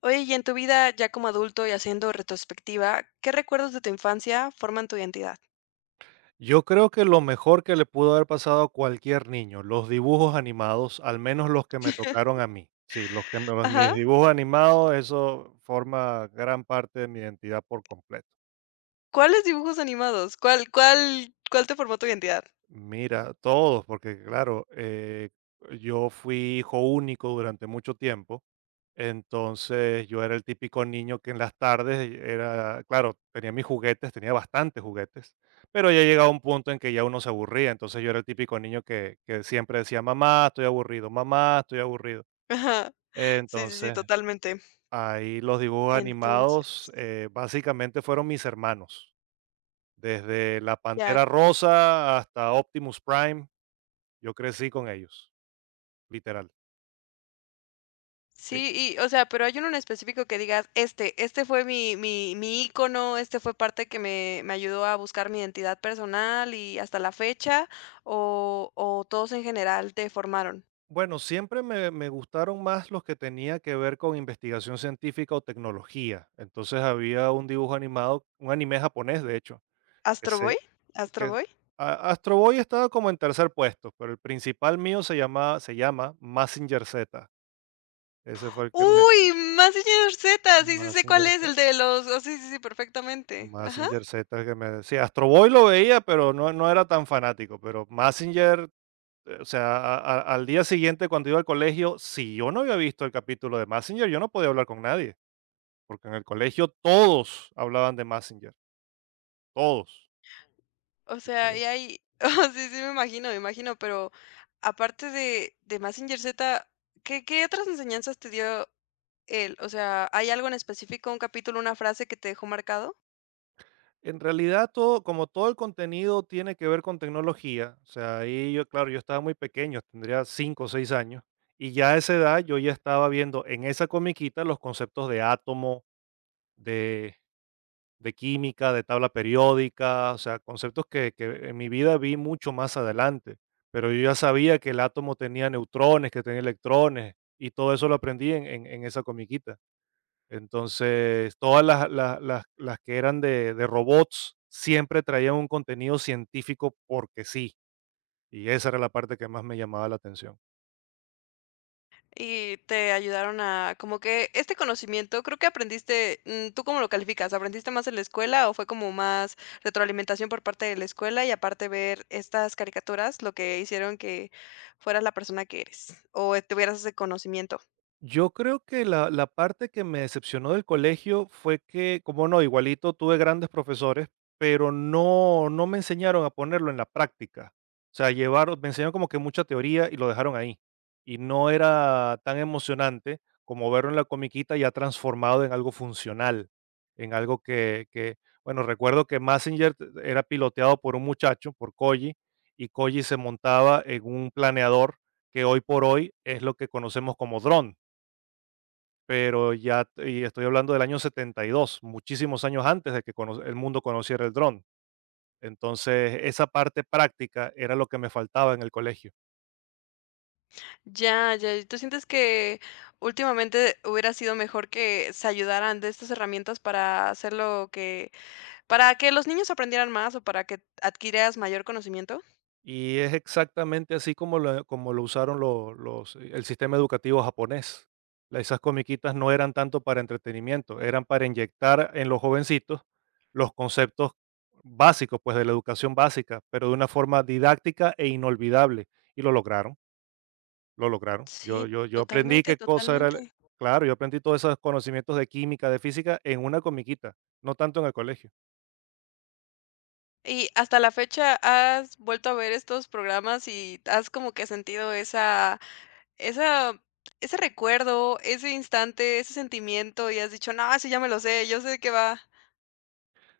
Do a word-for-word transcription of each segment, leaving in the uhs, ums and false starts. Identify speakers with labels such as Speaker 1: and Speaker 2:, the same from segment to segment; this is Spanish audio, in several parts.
Speaker 1: Oye, y en tu vida ya como adulto y haciendo retrospectiva, ¿qué recuerdos de tu infancia forman tu identidad?
Speaker 2: Yo creo que lo mejor que le pudo haber pasado a cualquier niño, los dibujos animados, al menos los que me tocaron a mí. Sí, los que me- los- mis
Speaker 1: Ajá.
Speaker 2: dibujos animados, eso forma gran parte de mi identidad por completo.
Speaker 1: ¿Cuáles dibujos animados? ¿Cuál cuál cuál te formó tu identidad?
Speaker 2: Mira, todos, porque claro, eh, yo fui hijo único durante mucho tiempo. Entonces yo era el típico niño que en las tardes era, claro, tenía mis juguetes, tenía bastantes juguetes, pero ya llegaba un punto en que ya uno se aburría. Entonces yo era el típico niño que, que siempre decía, mamá, estoy aburrido, mamá, estoy aburrido.
Speaker 1: Ajá. Sí, sí, sí,
Speaker 2: Entonces,
Speaker 1: totalmente.
Speaker 2: ahí los dibujos animados
Speaker 1: Entonces,
Speaker 2: eh, básicamente fueron mis hermanos, desde la
Speaker 1: ya.
Speaker 2: Pantera Rosa hasta Optimus Prime. Yo crecí con ellos, literal. Sí.
Speaker 1: Sí, y, o sea, pero hay uno en específico que digas, este, este fue mi mi mi ícono, este fue parte que me me ayudó a buscar mi identidad personal y hasta la fecha, o o todos en general te formaron.
Speaker 2: Bueno, siempre me, me gustaron más los que tenía que ver con investigación científica o tecnología. Entonces había un dibujo animado, un anime japonés, de hecho, que
Speaker 1: ¿Astro
Speaker 2: se,
Speaker 1: Boy? ¿Astro
Speaker 2: que
Speaker 1: Boy?
Speaker 2: a- Astro Boy estaba como en tercer puesto, pero el principal mío se llama, se llama Mazinger Z. Ese fue el que me...
Speaker 1: Uy, Mazinger Z, sí, sí sé cuál
Speaker 2: Mazinger
Speaker 1: es, el
Speaker 2: Z.
Speaker 1: de los oh, sí, sí, sí, perfectamente. Ajá.
Speaker 2: Mazinger Z es el que me decía. Astro Boy lo veía, pero no, no era tan fanático. Pero Mazinger. Eh, o sea, a a al día siguiente, cuando iba al colegio, si yo no había visto el capítulo de Messenger, yo no podía hablar con nadie, porque en el colegio todos hablaban de Messenger, todos.
Speaker 1: O
Speaker 2: Del
Speaker 1: sea, y
Speaker 2: colegio.
Speaker 1: hay oh, sí, sí, me imagino, me imagino, pero aparte de de Mazinger Z, ¿qué qué otras enseñanzas te dio él? O sea, ¿hay algo en específico, un capítulo, una frase que te dejó marcado?
Speaker 2: En realidad, todo, como todo el contenido tiene que ver con tecnología. O sea, ahí yo, claro, yo estaba muy pequeño, tendría cinco o seis años, y ya a esa edad yo ya estaba viendo en esa comiquita los conceptos de átomo, de de química, de tabla periódica. O sea, conceptos que, que en mi vida vi mucho más adelante, pero yo ya sabía que el átomo tenía neutrones, que tenía electrones, y todo eso lo aprendí en, en- en esa comiquita. Entonces, todas las, las- las- las que eran de, de robots siempre traían un contenido científico porque sí, y esa era la parte que más me llamaba la atención.
Speaker 1: Y te ayudaron a como que este conocimiento, creo que aprendiste, mm, ¿tú cómo lo calificas? ¿Aprendiste más en la escuela o fue como más retroalimentación por parte de la escuela y aparte ver estas caricaturas lo que hicieron que fueras la persona que eres o tuvieras ese conocimiento?
Speaker 2: Yo creo que la la parte que me decepcionó del colegio fue que, como no, igualito tuve grandes profesores, pero no no me enseñaron a ponerlo en la práctica. O sea, llevaron me enseñaron como que mucha teoría y lo dejaron ahí. Y no era tan emocionante como verlo en la comiquita ya transformado en algo funcional, en algo que que, bueno, recuerdo que Messenger era piloteado por un muchacho, por Koji, y Koji se montaba en un planeador que hoy por hoy es lo que conocemos como dron. Pero ya y estoy hablando del año setenta y dos, muchísimos años antes de que cono el mundo conociera el dron. Entonces, esa parte práctica era lo que me faltaba en el colegio.
Speaker 1: Ya, ya, ¿y ¿tú sientes que últimamente hubiera sido mejor que se ayudaran de estas herramientas para hacer lo que, para que los niños aprendieran más o para que adquirieras mayor conocimiento?
Speaker 2: Y es exactamente así como lo como lo usaron lo los eh, el sistema educativo japonés. La Esas comiquitas no eran tanto para entretenimiento, eran para inyectar en los jovencitos los conceptos básicos, pues, de la educación básica, pero de una forma didáctica e inolvidable, y lo lograron. Lo lograron. Yo
Speaker 1: Sí,
Speaker 2: yo yo aprendí
Speaker 1: totalmente,
Speaker 2: qué cosa era
Speaker 1: totalmente.
Speaker 2: el... Claro, yo aprendí todos esos conocimientos de química, de física en una comiquita, no tanto en el colegio.
Speaker 1: Y hasta la fecha, ¿has vuelto a ver estos programas y has como que sentido esa esa ese recuerdo, ese instante, ese sentimiento? Y has dicho: "No, ese ya me lo sé, yo sé de qué va".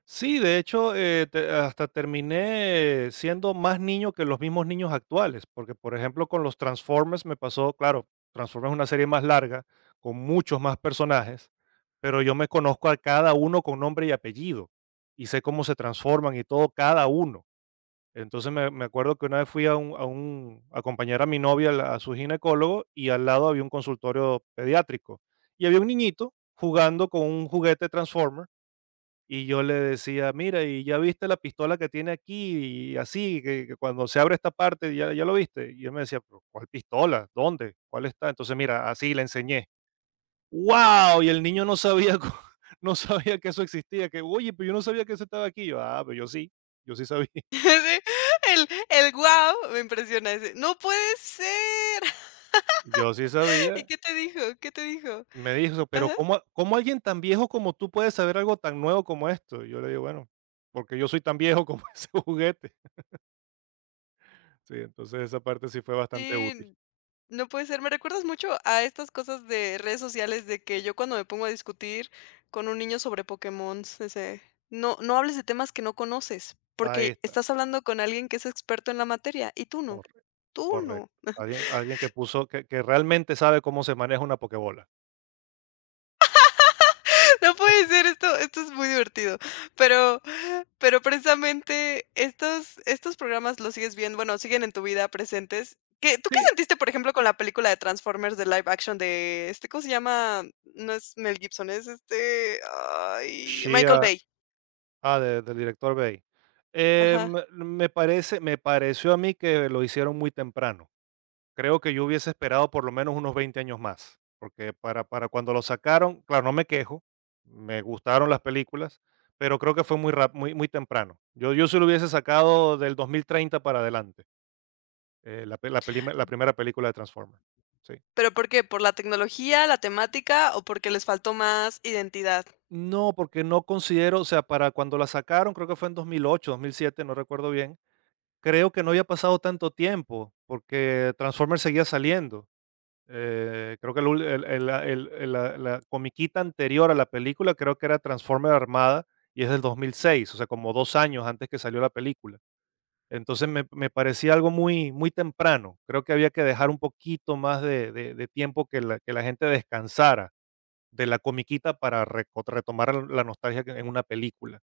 Speaker 2: Sí, de hecho, eh, te hasta terminé siendo más niño que los mismos niños actuales, porque, por ejemplo, con los Transformers me pasó. Claro, Transformers es una serie más larga, con muchos más personajes, pero yo me conozco a cada uno con nombre y apellido, y sé cómo se transforman y todo, cada uno. Entonces me, me acuerdo que una vez fui a un, a un- a acompañar a mi novia a la- a su ginecólogo, y al lado había un consultorio pediátrico y había un niñito jugando con un juguete Transformer, y yo le decía, mira, y ya viste la pistola que tiene aquí y así, que, que cuando se abre esta parte, ya, ya lo viste. Y él me decía: "Pero, ¿cuál pistola? ¿Dónde? ¿Cuál está?". Entonces mira, así le enseñé. ¡Wow! Y el niño no sabía, co- no sabía que eso existía. Que, oye, pero yo no sabía que eso estaba aquí. Yo, ah, pero yo sí, yo sí sabía.
Speaker 1: Sí, el el wow me impresiona ese. ¡No puede ser!
Speaker 2: Yo sí sabía.
Speaker 1: ¿Y qué te dijo? ¿Qué te dijo?
Speaker 2: Me dijo: "Pero,
Speaker 1: Ajá.
Speaker 2: ¿cómo ¿cómo alguien tan viejo como tú puede saber algo tan nuevo como esto?". Y yo le digo: "Bueno, porque yo soy tan viejo como ese juguete". Sí, entonces esa parte sí fue bastante útil.
Speaker 1: Sí. No puede ser, me recuerdas mucho a estas cosas de redes sociales de que yo cuando me pongo a discutir con un niño sobre Pokémon, ese, no, no hables de temas que no conoces,
Speaker 2: Ahí
Speaker 1: porque
Speaker 2: está,
Speaker 1: estás hablando con alguien que es experto en la materia y tú no,
Speaker 2: correcto,
Speaker 1: tú
Speaker 2: correcto.
Speaker 1: no.
Speaker 2: Alguien, alguien que puso que que realmente sabe cómo se maneja una pokebola.
Speaker 1: No puede ser, esto esto es muy divertido. Pero pero precisamente estos estos programas los sigues viendo, bueno, siguen en tu vida presentes. ¿Qué tú qué
Speaker 2: Sí,
Speaker 1: sentiste, por ejemplo, con la película de Transformers de live action de este, ¿cómo se llama? No es Mel Gibson, es este, ay, Michael
Speaker 2: Shia,
Speaker 1: Bay.
Speaker 2: ah, de del director Bay.
Speaker 1: Ajá.
Speaker 2: Em, me parece me pareció a mí que lo hicieron muy temprano. Creo que yo hubiese esperado por lo menos unos veinte años más, porque para para cuando lo sacaron, claro, no me quejo, me gustaron las películas, pero creo que fue muy rap muy muy temprano. Yo yo sí lo hubiese sacado del dos mil treinta para adelante, eh, la pe la pelima la primera película de Transformers, sí.
Speaker 1: ¿Pero por qué? ¿Por la tecnología, la temática o porque les faltó más identidad?
Speaker 2: No, porque no considero, o sea, para cuando la sacaron, creo que fue en dos mil ocho, dos mil siete, no recuerdo bien, creo que no había pasado tanto tiempo, porque Transformers seguía saliendo. Eh, creo que el ul el el la el el la la comiquita anterior a la película creo que era Transformer Armada, y es del dos mil seis, o sea, como dos años antes que salió la película. Entonces me me parecía algo muy muy temprano. Creo que había que dejar un poquito más de de de tiempo, que la que la gente descansara de la comiquita para reco retomar la nostalgia que en una película.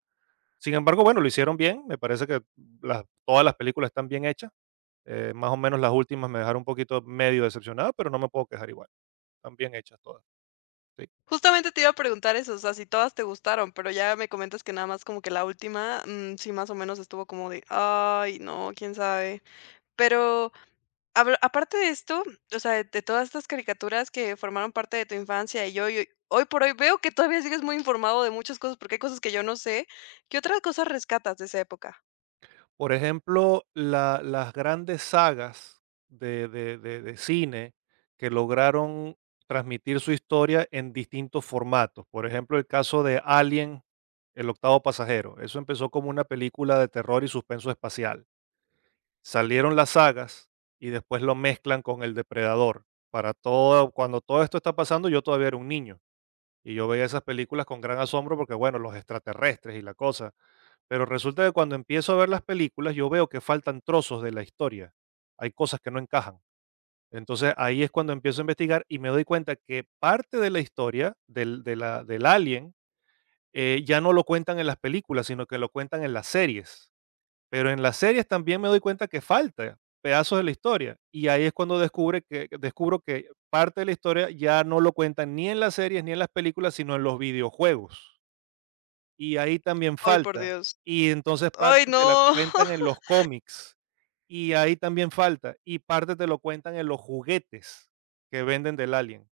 Speaker 2: Sin embargo, bueno, lo hicieron bien, me parece que las todas las películas están bien hechas. Eh, más o menos las últimas me dejaron un poquito medio decepcionado, pero no me puedo quejar, igual están bien hechas todas. Sí.
Speaker 1: Justamente te iba a preguntar eso, o sea, si todas te gustaron, pero ya me comentas que nada más como que la última, mm, sí, más o menos estuvo como de, ay, no, quién sabe. Pero habla- aparte de esto, o sea, de, de todas estas caricaturas que formaron parte de tu infancia y hoy, hoy por hoy veo que todavía sigues muy informado de muchas cosas, porque hay cosas que yo no sé. ¿Qué otras cosas rescatas de esa época?
Speaker 2: Por ejemplo, la las grandes sagas de de de de cine que lograron transmitir su historia en distintos formatos. Por ejemplo, el caso de Alien, el octavo pasajero. Eso empezó como una película de terror y suspenso espacial. Salieron las sagas y después lo mezclan con El Depredador. Para todo, cuando todo esto está pasando, yo todavía era un niño, y yo veía esas películas con gran asombro porque, bueno, los extraterrestres y la cosa. Pero resulta que cuando empiezo a ver las películas, yo veo que faltan trozos de la historia. Hay cosas que no encajan. Entonces ahí es cuando empiezo a investigar y me doy cuenta que parte de la historia del, de la- del alien, eh, ya no lo cuentan en las películas, sino que lo cuentan en las series. Pero en las series también me doy cuenta que falta pedazos de la historia, y ahí es cuando descubre que descubro que parte de la historia ya no lo cuentan ni en las series ni en las películas, sino en los videojuegos, y ahí también
Speaker 1: Ay, por
Speaker 2: falta.
Speaker 1: Dios.
Speaker 2: Y entonces
Speaker 1: Ay,
Speaker 2: parte te la
Speaker 1: no.
Speaker 2: cuentan en los cómics, y ahí también falta, y parte te lo cuentan en los juguetes que venden del Alien.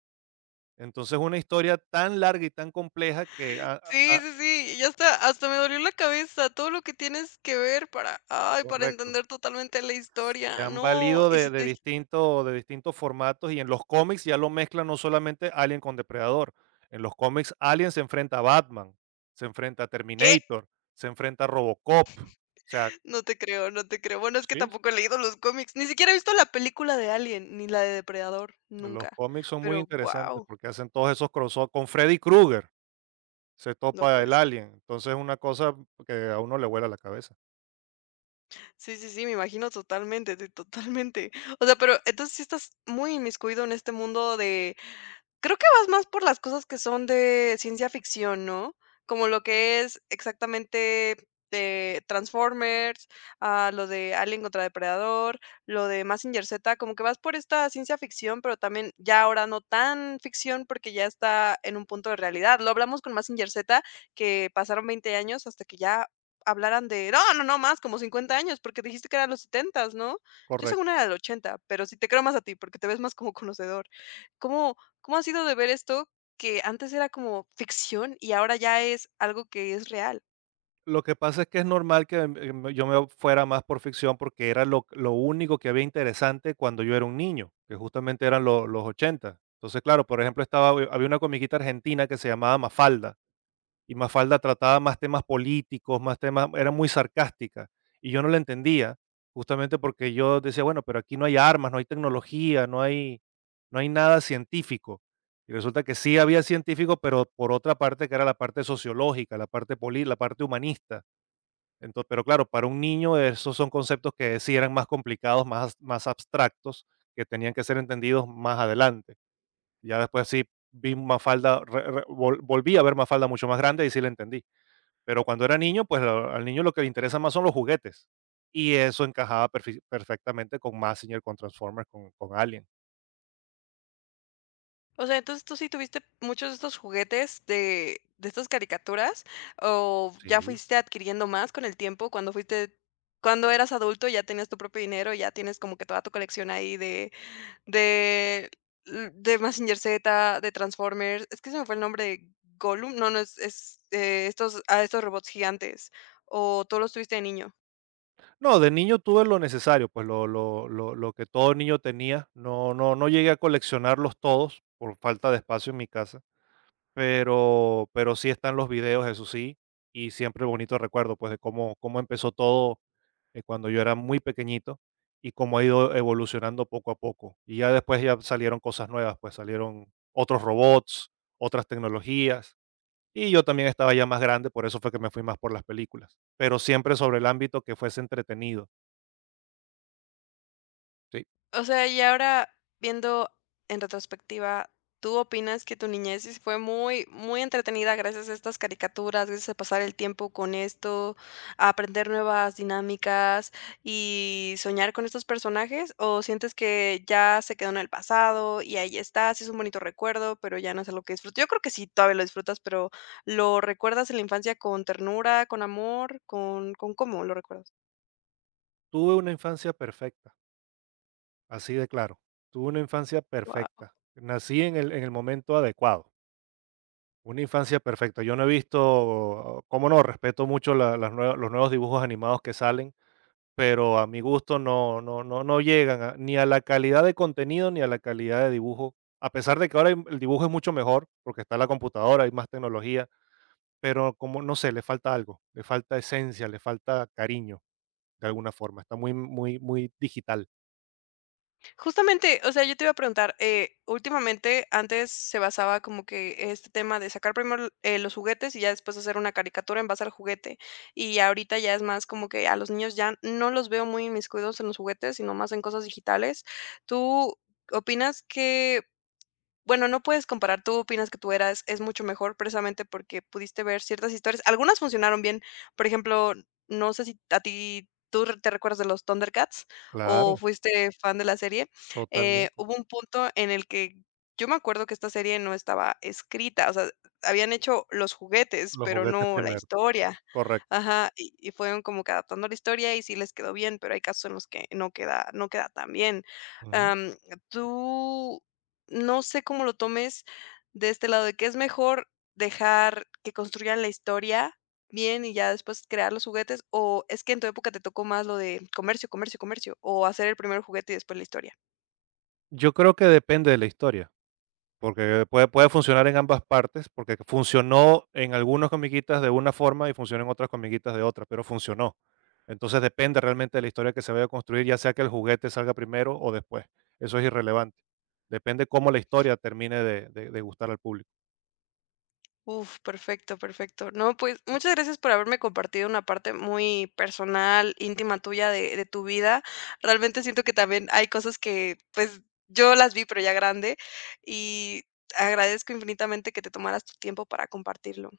Speaker 2: Entonces, una historia tan larga y tan compleja que a a
Speaker 1: Sí,
Speaker 2: a
Speaker 1: sí, sí, ya hasta hasta me dolió la cabeza, todo lo que tienes que ver para, ay, para
Speaker 2: correcto.
Speaker 1: entender totalmente la
Speaker 2: Se
Speaker 1: historia.
Speaker 2: han
Speaker 1: No,
Speaker 2: valido
Speaker 1: y
Speaker 2: de
Speaker 1: si te
Speaker 2: de
Speaker 1: dije,
Speaker 2: distintos de distintos formatos, y en los cómics ya lo mezclan no solamente Alien con Depredador. En los cómics, Alien se enfrenta a Batman, se enfrenta a
Speaker 1: ¿qué?
Speaker 2: Terminator, se enfrenta a Robocop. O sea,
Speaker 1: No te creo, no te creo. Bueno, es que
Speaker 2: sí,
Speaker 1: tampoco he leído los cómics, ni siquiera he visto la película de Alien, ni la de Depredador,
Speaker 2: los
Speaker 1: nunca.
Speaker 2: cómics son muy
Speaker 1: Pero
Speaker 2: interesantes
Speaker 1: wow,
Speaker 2: porque hacen todos esos crossover. Con Freddy Krueger se
Speaker 1: no
Speaker 2: topa
Speaker 1: puede
Speaker 2: el
Speaker 1: ser.
Speaker 2: Alien, entonces es una cosa que a uno le vuela la cabeza.
Speaker 1: Sí, sí, sí, me imagino totalmente, de- totalmente. O sea, pero entonces sí estás muy inmiscuido en este mundo de. Creo que vas más por las cosas que son de ciencia ficción, ¿no? Como lo que es exactamente de Transformers, ah, lo de Alien contra Depredador, lo de Mazinger Z, como que vas por esta ciencia ficción, pero también ya ahora no tan ficción porque ya está en un punto de realidad. Lo hablamos con Mazinger Z, que pasaron veinte años hasta que ya hablaran de, no, no, no, más como cincuenta años, porque dijiste que eran los setenta, ¿no? Yo según
Speaker 2: Correcto.
Speaker 1: era del ochenta, pero sí te creo más a ti porque te ves más como conocedor. ¿Cómo, ¿Cómo ha sido de ver esto que antes era como ficción y ahora ya es algo que es real?
Speaker 2: Lo que pasa es que es normal que em, em, yo me fuera más por ficción porque era lo, lo único que había interesante cuando yo era un niño, que justamente eran lo- los ochenta. Entonces, claro, por ejemplo, estaba, eh, había una comiquita argentina que se llamaba Mafalda, y Mafalda trataba más temas políticos, más temas, era muy sarcástica, y yo no la entendía, justamente porque yo decía, bueno, pero aquí no hay armas, no hay tecnología, no hay, no hay nada científico. Y resulta que sí había científico, pero por otra parte que era la parte sociológica, la parte poli, la parte humanista. Entonces, pero claro, para un niño esos son conceptos que sí eran más complicados, más, más abstractos, que tenían que ser entendidos más adelante. Ya después sí vi Mafalda, re- re- vol- volví a ver Mafalda mucho más grande y sí la entendí. Pero cuando era niño, pues lo- al niño lo que le interesa más son los juguetes. Y eso encajaba perfi- perfectamente con Massinger, con Transformers, con, con Alien.
Speaker 1: O sea, entonces tú sí tuviste muchos de estos juguetes de, de estas caricaturas o ya
Speaker 2: Sí.
Speaker 1: fuiste adquiriendo más con el tiempo cuando fuiste, cuando eras adulto ya tenías tu propio dinero, ya tienes como que toda tu colección ahí de, de, de Mazinger Z, de Transformers, es que se me fue el nombre de Gollum, no, no, es, es, eh, estos, a estos robots gigantes o todos los tuviste de niño.
Speaker 2: No, de niño tuve lo necesario, pues lo, lo, lo, lo que todo niño tenía. No, no, no llegué a coleccionarlos todos por falta de espacio en mi casa. Pero pero sí están los videos, eso sí, y siempre bonito recuerdo, pues, de cómo cómo empezó todo, eh, cuando yo era muy pequeñito, y cómo ha ido evolucionando poco a poco. Y ya después ya salieron cosas nuevas, pues, salieron otros robots, otras tecnologías, y yo también estaba ya más grande, por eso fue que me fui más por las películas, pero siempre sobre el ámbito que fuese entretenido, sí.
Speaker 1: O sea, y ahora viendo en retrospectiva, ¿tú opinas que tu niñez sí fue muy, muy entretenida gracias a estas caricaturas, gracias a pasar el tiempo con esto, a aprender nuevas dinámicas y soñar con estos personajes? ¿O sientes que ya se quedó en el pasado y ahí está, sí es un bonito recuerdo, pero ya no es algo que disfruto? Yo creo que sí, todavía lo disfrutas, pero ¿lo recuerdas en la infancia con ternura, con amor, con, con cómo lo recuerdas?
Speaker 2: Tuve una infancia perfecta, así de claro, tuve una infancia perfecta, nací en el en el momento adecuado. Una infancia perfecta. Yo no he visto, como no, respeto mucho la- las nue- los nuevos dibujos animados que salen, pero a mi gusto no, no, no, no llegan a- ni a la calidad de contenido ni a la calidad de dibujo. A pesar de que ahora el dibujo es mucho mejor, porque está la computadora, hay más tecnología, pero como no sé, le falta algo, le falta esencia, le falta cariño de alguna forma. Está muy, muy, muy digital.
Speaker 1: Justamente, o sea, yo te iba a preguntar, eh, últimamente antes se basaba como que este tema de sacar primero, l- eh, los juguetes y ya después hacer una caricatura en base al juguete. Y ahorita ya es más como que a los niños ya no los veo muy inmiscuidos en los juguetes, sino más en cosas digitales. ¿Tú opinas que bueno, no puedes comparar, tú opinas que tú eras es mucho mejor precisamente porque pudiste ver ciertas historias? Algunas funcionaron bien, por ejemplo, no sé si a ti tú re- te recuerdas de los ThunderCats o
Speaker 2: Claro,
Speaker 1: fuiste fan de la serie, eh,
Speaker 2: totalmente.
Speaker 1: hubo un punto en el que yo me acuerdo que esta serie no estaba escrita, o sea, habían hecho los juguetes,
Speaker 2: Los
Speaker 1: pero
Speaker 2: juguetes
Speaker 1: no la
Speaker 2: primero,
Speaker 1: historia.
Speaker 2: correcto.
Speaker 1: Ajá, y y fueron como que adaptando la historia y sí les quedó bien, pero hay casos en los que no queda no queda tan bien.
Speaker 2: Ujú.
Speaker 1: Am, ¿tú no sé cómo lo tomes de este lado, de que es mejor dejar que construyan la historia bien y ya después crear los juguetes, o es que en tu época te tocó más lo de comercio, comercio, comercio, o hacer el primer juguete y después la historia?
Speaker 2: Yo creo que depende de la historia. Porque puede, puede funcionar en ambas partes, porque funcionó en algunas comiquitas de una forma y funcionó en otras comiquitas de otra, pero funcionó. Entonces depende realmente de la historia que se vaya a construir, ya sea que el juguete salga primero o después. Eso es irrelevante. Depende cómo la historia termine de, de- de gustar al público.
Speaker 1: Uf, perfecto, perfecto. No, pues
Speaker 2: Sí.
Speaker 1: muchas gracias por haberme compartido una parte muy personal, íntima tuya de, de tu vida. Realmente siento que también hay cosas que pues yo las vi, pero ya grande, y agradezco infinitamente que te tomaras tu tiempo para compartirlo.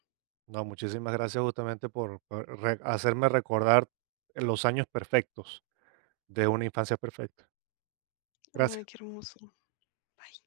Speaker 2: No, muchísimas gracias justamente por, por re- hacerme recordar los años perfectos de una infancia perfecta.
Speaker 1: Ay,
Speaker 2: Gracias.
Speaker 1: qué hermoso. Bye.